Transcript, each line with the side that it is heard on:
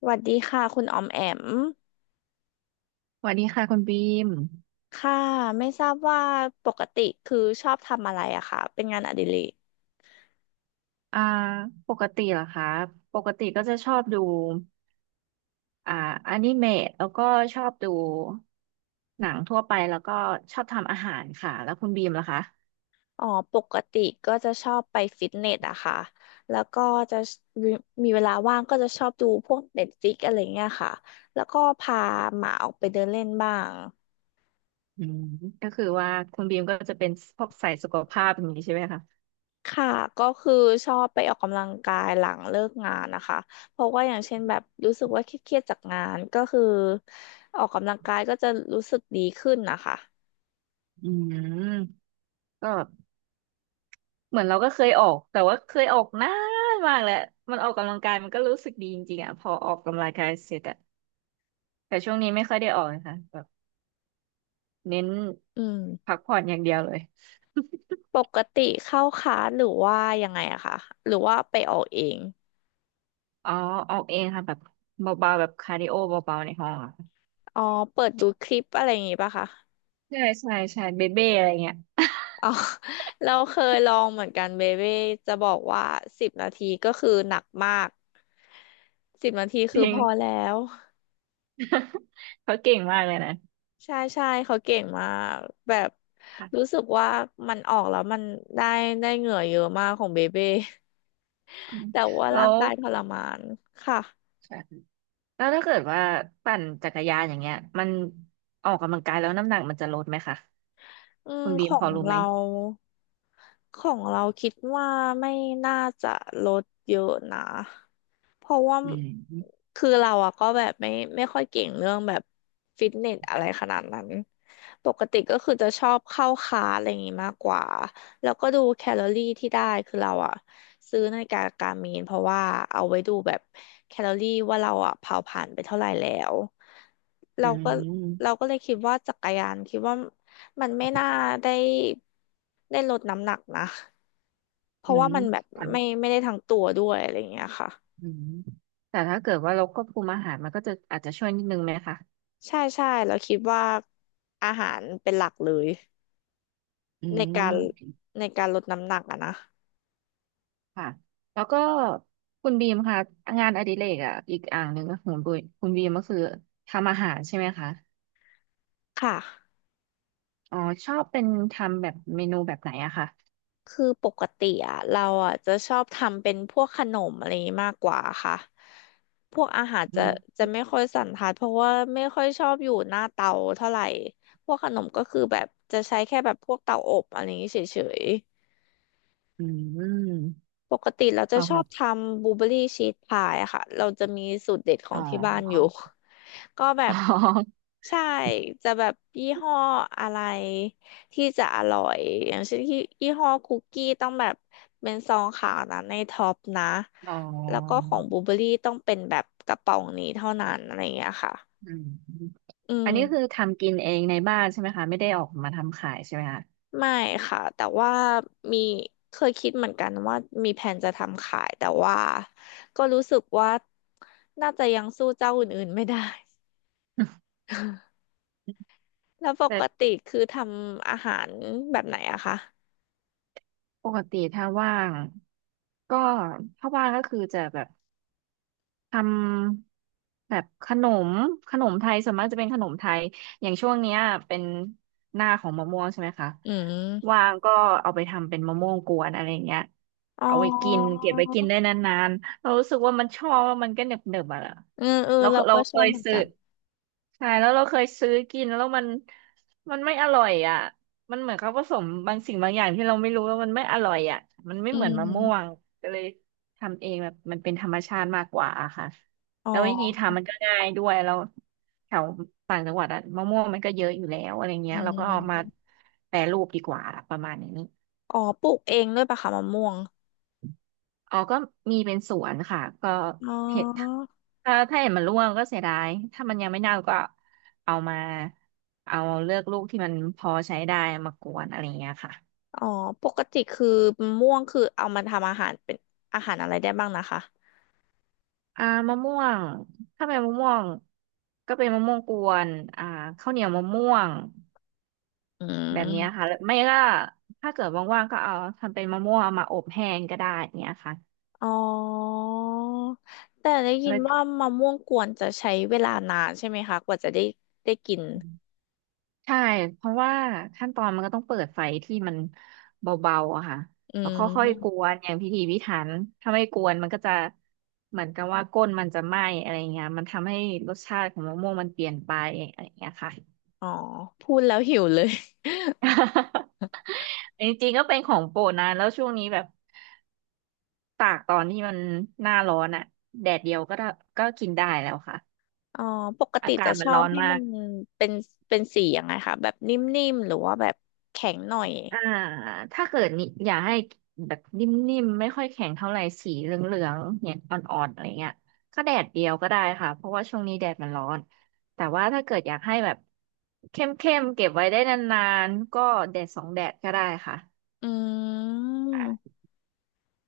left: สวัสดีค่ะคุณออมแอม
right: สวัสดีค่ะคุณบีม
left: ค่ะไม่ทราบว่าปกติคือชอบทำอะไรอะค่ะเป็นงานอดิเรก
right: อ่าปกติเหรอคะปกติก็จะชอบดูอ่าอนิเมะแล้วก็ชอบดูหนังทั่วไปแล้วก็ชอบทำอาหารค่ะแล้วคุณบีมล่ะคะ
left: อ๋อปกติก็จะชอบไปฟิตเนสอะค่ะแล้วก็จะมีเวลาว่างก็จะชอบดูพวกเน็ตฟ i ิกอะไรเงี้ยค่ะแล้วก็พาหมาออกไปเดินเล่นบ้าง
right: อืมก็คือว่าคุณบีมก็จะเป็นพวกสายสุขภาพอย่างนี้ใช่ไหมคะ
left: ค่ะก็คือชอบไปออกกำลังกายหลังเลิกงานนะคะเพราะว่าอย่างเช่นแบบรู้สึกว่าเครียดๆจากงานก็คือออกกำลังกายก็จะรู้สึกดีขึ้นนะคะ
right: อืมก็เหมือนเราก็เคยออกแต่ว่าเคยออกนานมากแล้วมันออกกำลังกายมันก็รู้สึกดีจริงๆอ่ะพอออกกำลังกายเสร็จอะแต่ช่วงนี้ไม่ค่อยได้ออกนะคะแบบเน้น
left: อืม
right: พักผ่อนอย่างเดียวเลย
left: ปกติเข้าคลาสหรือว่ายังไงอะคะหรือว่าไปออกเอง
right: อ๋อออกเองค่ะแบบเบาๆแบบคาร์ดิโอเบาๆในห้องอะ
left: อ๋อเปิดดูคลิปอะไรอย่างงี้ป่ะคะ
right: ใช่ใช่ใช่เบเบ้อะไรเงี้ย
left: อ๋อ เราเคยลองเหมือนกันเบเบ้จะบอกว่าสิบนาทีก็คือหนักมากสิบนาที
right: จ
left: คือ
right: ริ
left: พ
right: ง
left: อแล้ว
right: เขาเก่งมากเลยนะ
left: ใช่ใช่เขาเก่งมากแบบรู้
right: ค่ะ
left: สึกว่ามันออกแล้วมันได้ได้เหงื่อเยอะมากของเบเบ้
right: อืม
left: แต่ว่า
right: แล้
left: ร่าง
right: ว
left: กายทรมานค่ะ
right: ค่ะแล้วถ้าเกิดว่าปั่นจักรยานอย่างเงี้ยมันออกกำลังกายแล้วน้ำหนักมันจะลดไหมคะ
left: อืม
right: คุณบี
left: ข
right: ม
left: อ
right: พอ
left: ง
right: รู้ไหม
left: เราของเราคิดว่าไม่น่าจะลดเยอะนะเพราะว่า
right: อืม
left: คือเราอะก็แบบไม่ค่อยเก่งเรื่องแบบฟิตเนสอะไรขนาดนั้นปกติก็คือจะชอบเข้าคลาสอะไรอย่างงี้มากกว่าแล้วก็ดูแคลอรี่ที่ได้คือเราอะซื้อนาฬิกาการ์มีนเพราะว่าเอาไว้ดูแบบแคลอรี่ว่าเราอะเผาผ่านไปเท่าไหร่แล้ว
right: อื
left: เราก็เรา
right: ม
left: ก็เลยคิดว่าจักรยานคิดว่า มันไม่น่าได้ลดน้ำหนักนะเพ
right: อื
left: ราะว่า
right: ม
left: มันแบบ
right: แต่
left: ไม่ได้ทั้งตัวด้วยอะไรอย่างเงี้ยค่ะ
right: อืมแต่ถ้าเกิดว่าเราควบคุมอาหารมันก็จะอาจจะช่วยนิดนึงไหมคะ
left: ใช่ใช่เราคิดว่าอาหารเป็นหลักเลย
right: อื
left: ในการ
right: ม
left: ในการลดน้ำหนักอะนะ
right: ค่ะแล้วก็คุณบีมค่ะงานอดิเรกอ่ะอีกอ่างหนึ่งก็ของคุณบีคุณบีมก็คือทำอาหารใช่ไหมคะ
left: ค่ะ
right: อ๋อชอบเป็นทำแบบเมนูแบบไหนอะค่ะ
left: คือปกติอะเราอะจะชอบทำเป็นพวกขนมอะไรอย่างงี้มากกว่าค่ะพวกอาหาร
right: อื
left: จะ
right: ม
left: จะไม่ค่อยสันทัดเพราะว่าไม่ค่อยชอบอยู่หน้าเตาเท่าไหร่พวกขนมก็คือแบบจะใช้แค่แบบพวกเตาอบอะไรอย่างงี้เฉย
right: อืม
left: ปกติเราจะช
right: สำห
left: อ
right: รั
left: บ
right: บ
left: ทำบลูเบอรี่ชีสพายอะค่ะเราจะมีสูตรเด็ดขอ
right: อ๋อ
left: งที่บ้านอยู่ ก็แบ
right: อ๋
left: บ
right: อ
left: ใช่จะแบบยี่ห้ออะไรที่จะอร่อยอย่างเช่นที่ยี่ห้อคุกกี้ต้องแบบเป็นซองขาวนะในท็อปนะ
right: อ๋
left: แล้วก็
right: อ
left: ของบลูเบอรี่ต้องเป็นแบบกระป๋องนี้เท่านั้นอะไรอย่างเงี้ยค่ะ
right: อืม
left: อื
right: อัน
left: ม
right: นี้คือทำกินเองในบ้านใช่ไหมคะไม่ได้ออกมาทำขายใช่ไหมคะ
left: ไม่ค่ะแต่ว่ามีเคยคิดเหมือนกันว่ามีแผนจะทำขายแต่ว่าก็รู้สึกว่าน่าจะยังสู้เจ้าอื่นๆไม่ได้ แล้วป
right: แต่
left: กติคือทำอาหารแบบไหนอะคะ
right: ปกติถ้าว่างก็ถ้าว่างก็คือจะแบบ ทำแบบขนมขนมไทยส่วนมากจะเป็นขนมไทยอย่างช่วงเนี้ยเป็นหน้าของมะม่วงใช่ไหมคะ
left: อืม
right: ว่างก็เอาไปทำเป็นมะม่วงกวนอะไรเงี้ย
left: อ๋
right: เอาไว้กิน
left: อ
right: เก็บไว้กินได้นานๆเรารู้สึกว่ามันชอบแล้วมันก็เนึบๆอ่ะ
left: เออเออ
right: เรา
left: เรา
right: เรา
left: ก็ช
right: เค
left: อบ
right: ย
left: เหมือน
right: ซื้อ
left: กัน
right: ใช่แล้วเราเคยซื้อกินแล้วมันไม่อร่อยอ่ะมันเหมือนเขาผสมบางสิ่งบางอย่างที่เราไม่รู้แล้วมันไม่อร่อยอ่ะมันไม่
left: อื
right: เหมือนมะม่ว
left: ม
right: งก็เลย ทำเองแบบมันเป็นธรรมชาติมากกว่าอะค่ะ
left: อ๋
right: แล้ววิธี
left: อ
right: ทำมันก็ง่ายด้วยแล้วแถวต่างจังหวัดอะมะม่วงมันก็เยอะอยู่แล้วอะไร
left: อื
right: เงี้ยเราก็เอามา
left: ม
right: แปรรูปดีกว่าประมาณนี้
left: อ๋อปลูกเองด้วยปะคะมะม่วง
right: อ๋อก็มีเป็นสวนค่ะก็
left: อ๋
right: เห็ด
left: อ
right: ถ้าเห็ดมันร่วงก็เสียดายถ้ามันยังไม่เน่าก็เอามาเอาเลือกลูกที่มันพอใช้ได้มากวนอะไรเงี้ยค่ะ
left: อ๋อปกติคือมะม่วงคือเอามาทำอาหารเป็นอาหารอะไรได้บ้างนะคะ
right: มะม่วงถ้าเป็นมะม่วงก็เป็นมะม่วงกวนอ่าข้าวเหนียวมะม่วง
left: อื
right: แบบเนี้ย
left: ม
right: ค่ะหรือไม่ก็ถ้าเกิดว่างๆก็เอาทำเป็นมะม่วงเอามาอบแห้งก็ได้เนี้ยค่ะ
left: อ๋อ แต่ได้ยิ
right: แล้
left: น
right: ว
left: ว่ามะม่วงกวนจะใช้เวลานานใช่ไหมคะกว่าจะได้กิน
right: ใช่เพราะว่าขั้นตอนมันก็ต้องเปิดไฟที่มันเบาๆอะค่ะ
left: อื
right: แล้วค่อยๆก
left: ม
right: วนอย่างพิถีพิถันถ้าไม่กวนมันก็จะเหมือนกับว่าก้นมันจะไหม้อะไรเงี้ยมันทำให้รสชาติของมะม่วงมันเปลี่ยนไปอะไรเงี้ยค่ะ
left: อ๋อ พูดแล้วหิวเลย
right: จริงๆก็เป็นของโปรดนะแล้วช่วงนี้แบบตากตอนที่มันหน้าร้อนอะแดดเดียวก็ได้ก็กินได้แล้วค่ะ
left: อ๋อ ปกติ
right: อากา
left: จะ
right: ศ
left: ช
right: มัน
left: อ
right: ร้
left: บ
right: อน
left: ให้
right: มา
left: มัน
right: ก
left: เป็นเป็นสียังไงคะแบบนิ่มๆหรือว่าแบบแข็งหน่อย
right: อ่าถ้าเกิดนี่อยากให้แบบนิ่มๆไม่ค่อยแข็งเท่าไหร่สีเหลืองๆเนี่ยอ่อนๆอะไรเงี้ยก็แดดเดียวก็ได้ค่ะเพราะว่าช่วงนี้แดดมันร้อน แต่ว่าถ้าเกิดอยากให้แบบเข้มๆเก็บไว้ได้นานๆก็แดดสองแดดก็ได้ค่ะ
left: อืม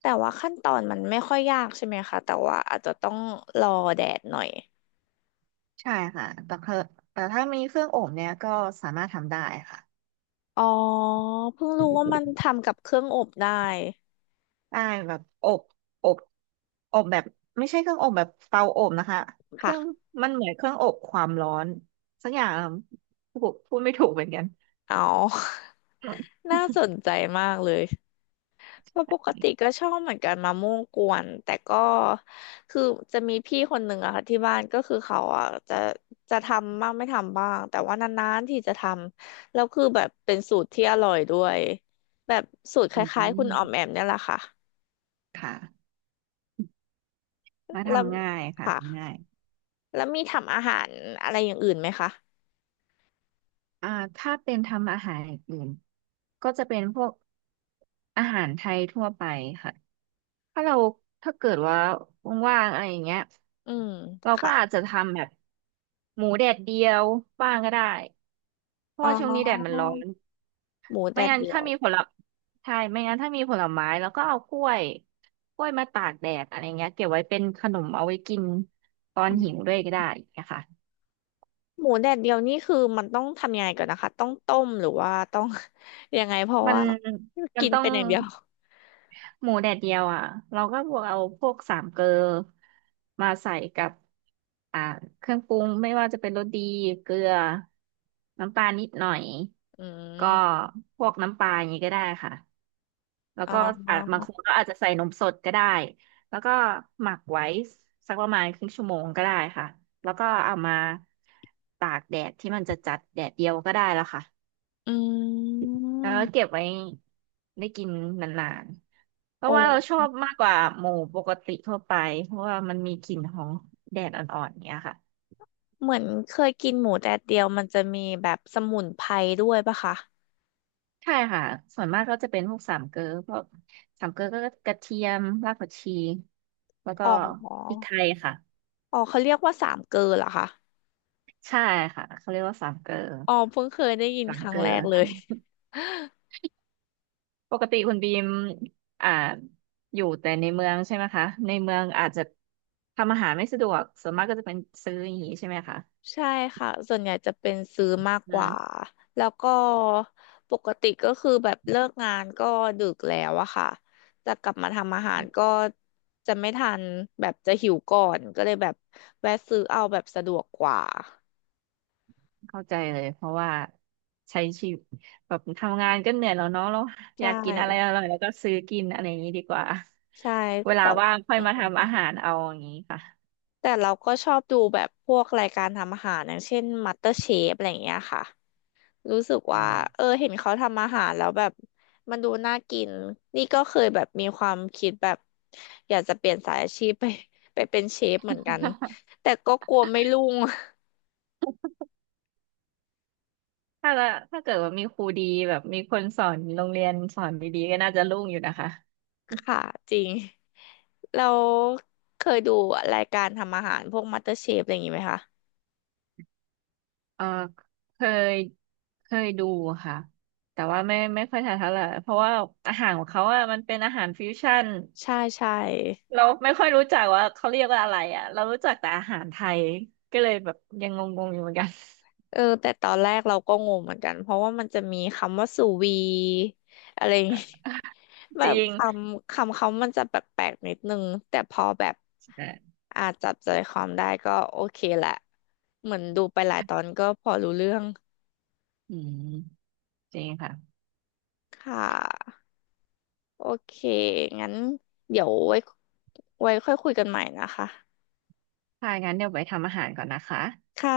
left: แต่ว่าขั้นตอนมันไม่ค่อยยากใช่ไหมคะแต่ว่าอาจจะต้องรอแดดหน่อย
right: ใช่ค่ะ แต่เธอแต่ถ้ามีเครื่องอบเนี่ยก็สามารถทำได้ค่ะ
left: อ๋อ เพิ่งรู้ว่ามันทำกับเครื่องอบได้
right: ใช่แบบอบอบอบแบบไม่ใช่เครื่องอบแบบเตาอบนะคะเครื่อง
left: ค่ะ
right: มันเหมือนเครื่องอบความร้อนสักอย่างพูดไม่ถูกเหมือนกัน
left: อ๋อ น่าสนใจมากเลยเพราะปกติก็ชอบเหมือนกันมะม่วงกวนแต่ก็คือจะมีพี่คนหนึ่งอะค่ะที่บ้านก็คือเขาอะจะทำบ้างไม่ทำบ้างแต่ว่านานๆที่จะทำแล้วคือแบบเป็นสูตรที่อร่อยด้วยแบบสูตรค
right: อื
left: ล้ายๆคุณ
right: ม
left: ออมแอมเนี่ยแหละค่ะ
right: ค่ะมา
left: แล้ว
right: ทำง่ายค่ะ
left: ค่ะ
right: ทำง่าย
left: แล้วมีทำอาหารอะไรอย่างอื่นไหมคะ
right: อ่าถ้าเป็นทำอาหารอย่างอื่นก็จะเป็นพวกอาหารไทยทั่วไปค่ะถ้าเราถ้าเกิดว่าว่างๆอะไรอย่างเงี้ย
left: อืม
right: เราก็
left: ค่ะ
right: อาจจะทำแบบหมูแดดเดียวบ้างก็ได้เพราะ
left: อ๋
right: ว่าช่วงนี้แดดมัน
left: อ
right: ร้อน
left: หมูแด
right: ไม่
left: ด
right: งั้น
left: เดีย
right: ถ้า
left: ว
right: มีผลใช่ไม่งั้นถ้ามีผลไม้แล้วก็เอากล้วยกล้วยมาตากแดดอะไรเงี้ยเก็บไว้เป็นขนมเอาไว้กินตอนหิวด้วยก็ได้อย่างเงี้ยค่ะ
left: หมูแดดเดียวนี่คือมันต้องทำยังไงก่อนนะคะต้องต้มหรือว่า ต้อง ยังไงเพราะ
right: มัน
left: ว่ากิน
right: ต้อง
left: เป็นอย่างเดียว
right: หมูแดดเดียวอ่ะเราก็บวกเอาพวกสามเกลอมาใส่กับอ่าเครื่องปรุงไม่ว่าจะเป็นรสดีเกลือน้ำตาลนิดหน่อย
left: อื
right: ก็
left: ม
right: พวกน้ำปลาอย่างนี้ก็ได้ค่ะแล้ว
left: อ๋
right: ก็อาจบาง
left: อ
right: คนก็อาจจะใส่นมสดก็ได้แล้วก็หมักไว้สักประมาณครึ่งชั่วโมงก็ได้ค่ะแล้วก็เอามาตากแดดที่มันจะจัดแดดเดียวก็ได้แล้วค่ะ
left: อื
right: แล้วก็เก็
left: ม
right: บไว้ได้กินนานๆเพ
left: โอ
right: ราะว่าเราช
left: ้
right: อบมากกว่าหมูปกติทั่วไปเพราะว่ามันมีกลิ่นของแดดอ่อนๆอย่างเนี้ยค่ะ
left: เหมือนเคยกินหมูแดดเดียวมันจะมีแบบสมุนไพรด้วยปะคะ
right: ใช่ค่ะส่วนมากก็จะเป็นพวกสามเกลอพวกสามเกลอก็กระเทียมรากผักชีแล้วก็
left: อ๋
right: พริ
left: อ
right: กไทยค่ะ
left: อ๋อเขาเรียกว่าสามเกลอเหรอคะ
right: ใช่ค่ะเขาเรียกว่าสามเกลอ
left: อ๋อเพิ่งเคยได้ยิน
right: สา
left: ค
right: ม
left: รั้
right: เก
left: ง
right: ล
left: แรกเลย
right: อปกติคุณบีมอ่าอยู่แต่ในเมืองใช่ไหมคะในเมืองอาจจะทำอาหารไม่สะดวกส่วนมากก็จะเป็นซื้ออย่างนี้ใช่ไหมคะ
left: ใช่ค่ะส่วนใหญ่จะเป็นซื้อมาก
right: อื
left: กว่า
right: ม
left: แล้วก็ปกติก็คือแบบเลิกงานก็ดึกแล้วอะค่ะจะกลับมาทำอาหารก็จะไม่ทันแบบจะหิวก่อนก็เลยแบบแวะซื้อเอาแบบสะดวกกว่า
right: เข้าใจเลยเพราะว่าใช้ชีวิตแบบทำงานก็เหนื่อยแล้วเนาะเราอ
left: ใช่
right: ยากกินอะไรอร่อยแล้วก็ซื้อกินอะไรอย่างนี้ดีกว่า
left: ใช่
right: เวลา
left: แต่
right: ว่างค่อย
left: อื
right: มา
left: ม
right: ทำอาหารเอาอย่างนี้ค่ะ
left: แต่เราก็ชอบดูแบบพวกรายการทำอาหารอย่างเช่น MasterChef อะไรอย่างเงี้ยค่ะ รู้สึก
right: อื
left: ว่าเออ
right: ม
left: เห็นเขาทำอาหารแล้วแบบมันดูน่ากินนี่ก็เคยแบบมีความคิดแบบอยากจะเปลี่ยนสายอาชีพ ไปเป็นเชฟเหมือนกันแต่ก็กลัวไม่รุ่ง
right: ถ้าละถ้าเกิดว่ามีครูดีแบบมีคนสอนโรงเรียนสอนดีๆก็น่าจะรุ่งอยู่นะคะ
left: ค่ะจริงเราเคยดูรายการทำอาหารพวกมาสเตอร์เชฟอะไรอย่างนี้ไหมคะ
right: เออเคยเคยดูค่ะแต่ว่าไม่ค่อยทันเท่าไหร่เพราะว่าอาหารของเขาอะมันเป็นอาหารฟิวชั่น
left: ใช่ใช่
right: เราไม่ค่อยรู้จักว่าเขาเรียกว่าอะไรอ่ะเรารู้จักแต่อาหารไทยก็เลยแบบยังงงๆอยู่เหมือนกัน
left: เออแต่ตอนแรกเราก็งงเหมือนกันเพราะว่ามันจะมีคำว่าสูวีอะไรอย่างงี้ แบ
right: จ
left: บ
right: ริง
left: คำคำเขามันจะแปลกๆนิดนึงแต่พอแบบ
right: เอ
left: อาจจับใจความได้ก็โอเคแหละเหมือนดูไปหลายตอนก็พอรู้เรื่อง
right: ออืมจริงค่ะ
left: ค่ะโอเคงั้นเดี๋ยวไว้ไว้ค่อยคุยกันใหม่นะคะ
right: ถ้างั้นเดี๋ยวไปทำอาหารก่อนนะคะ
left: ค่ะ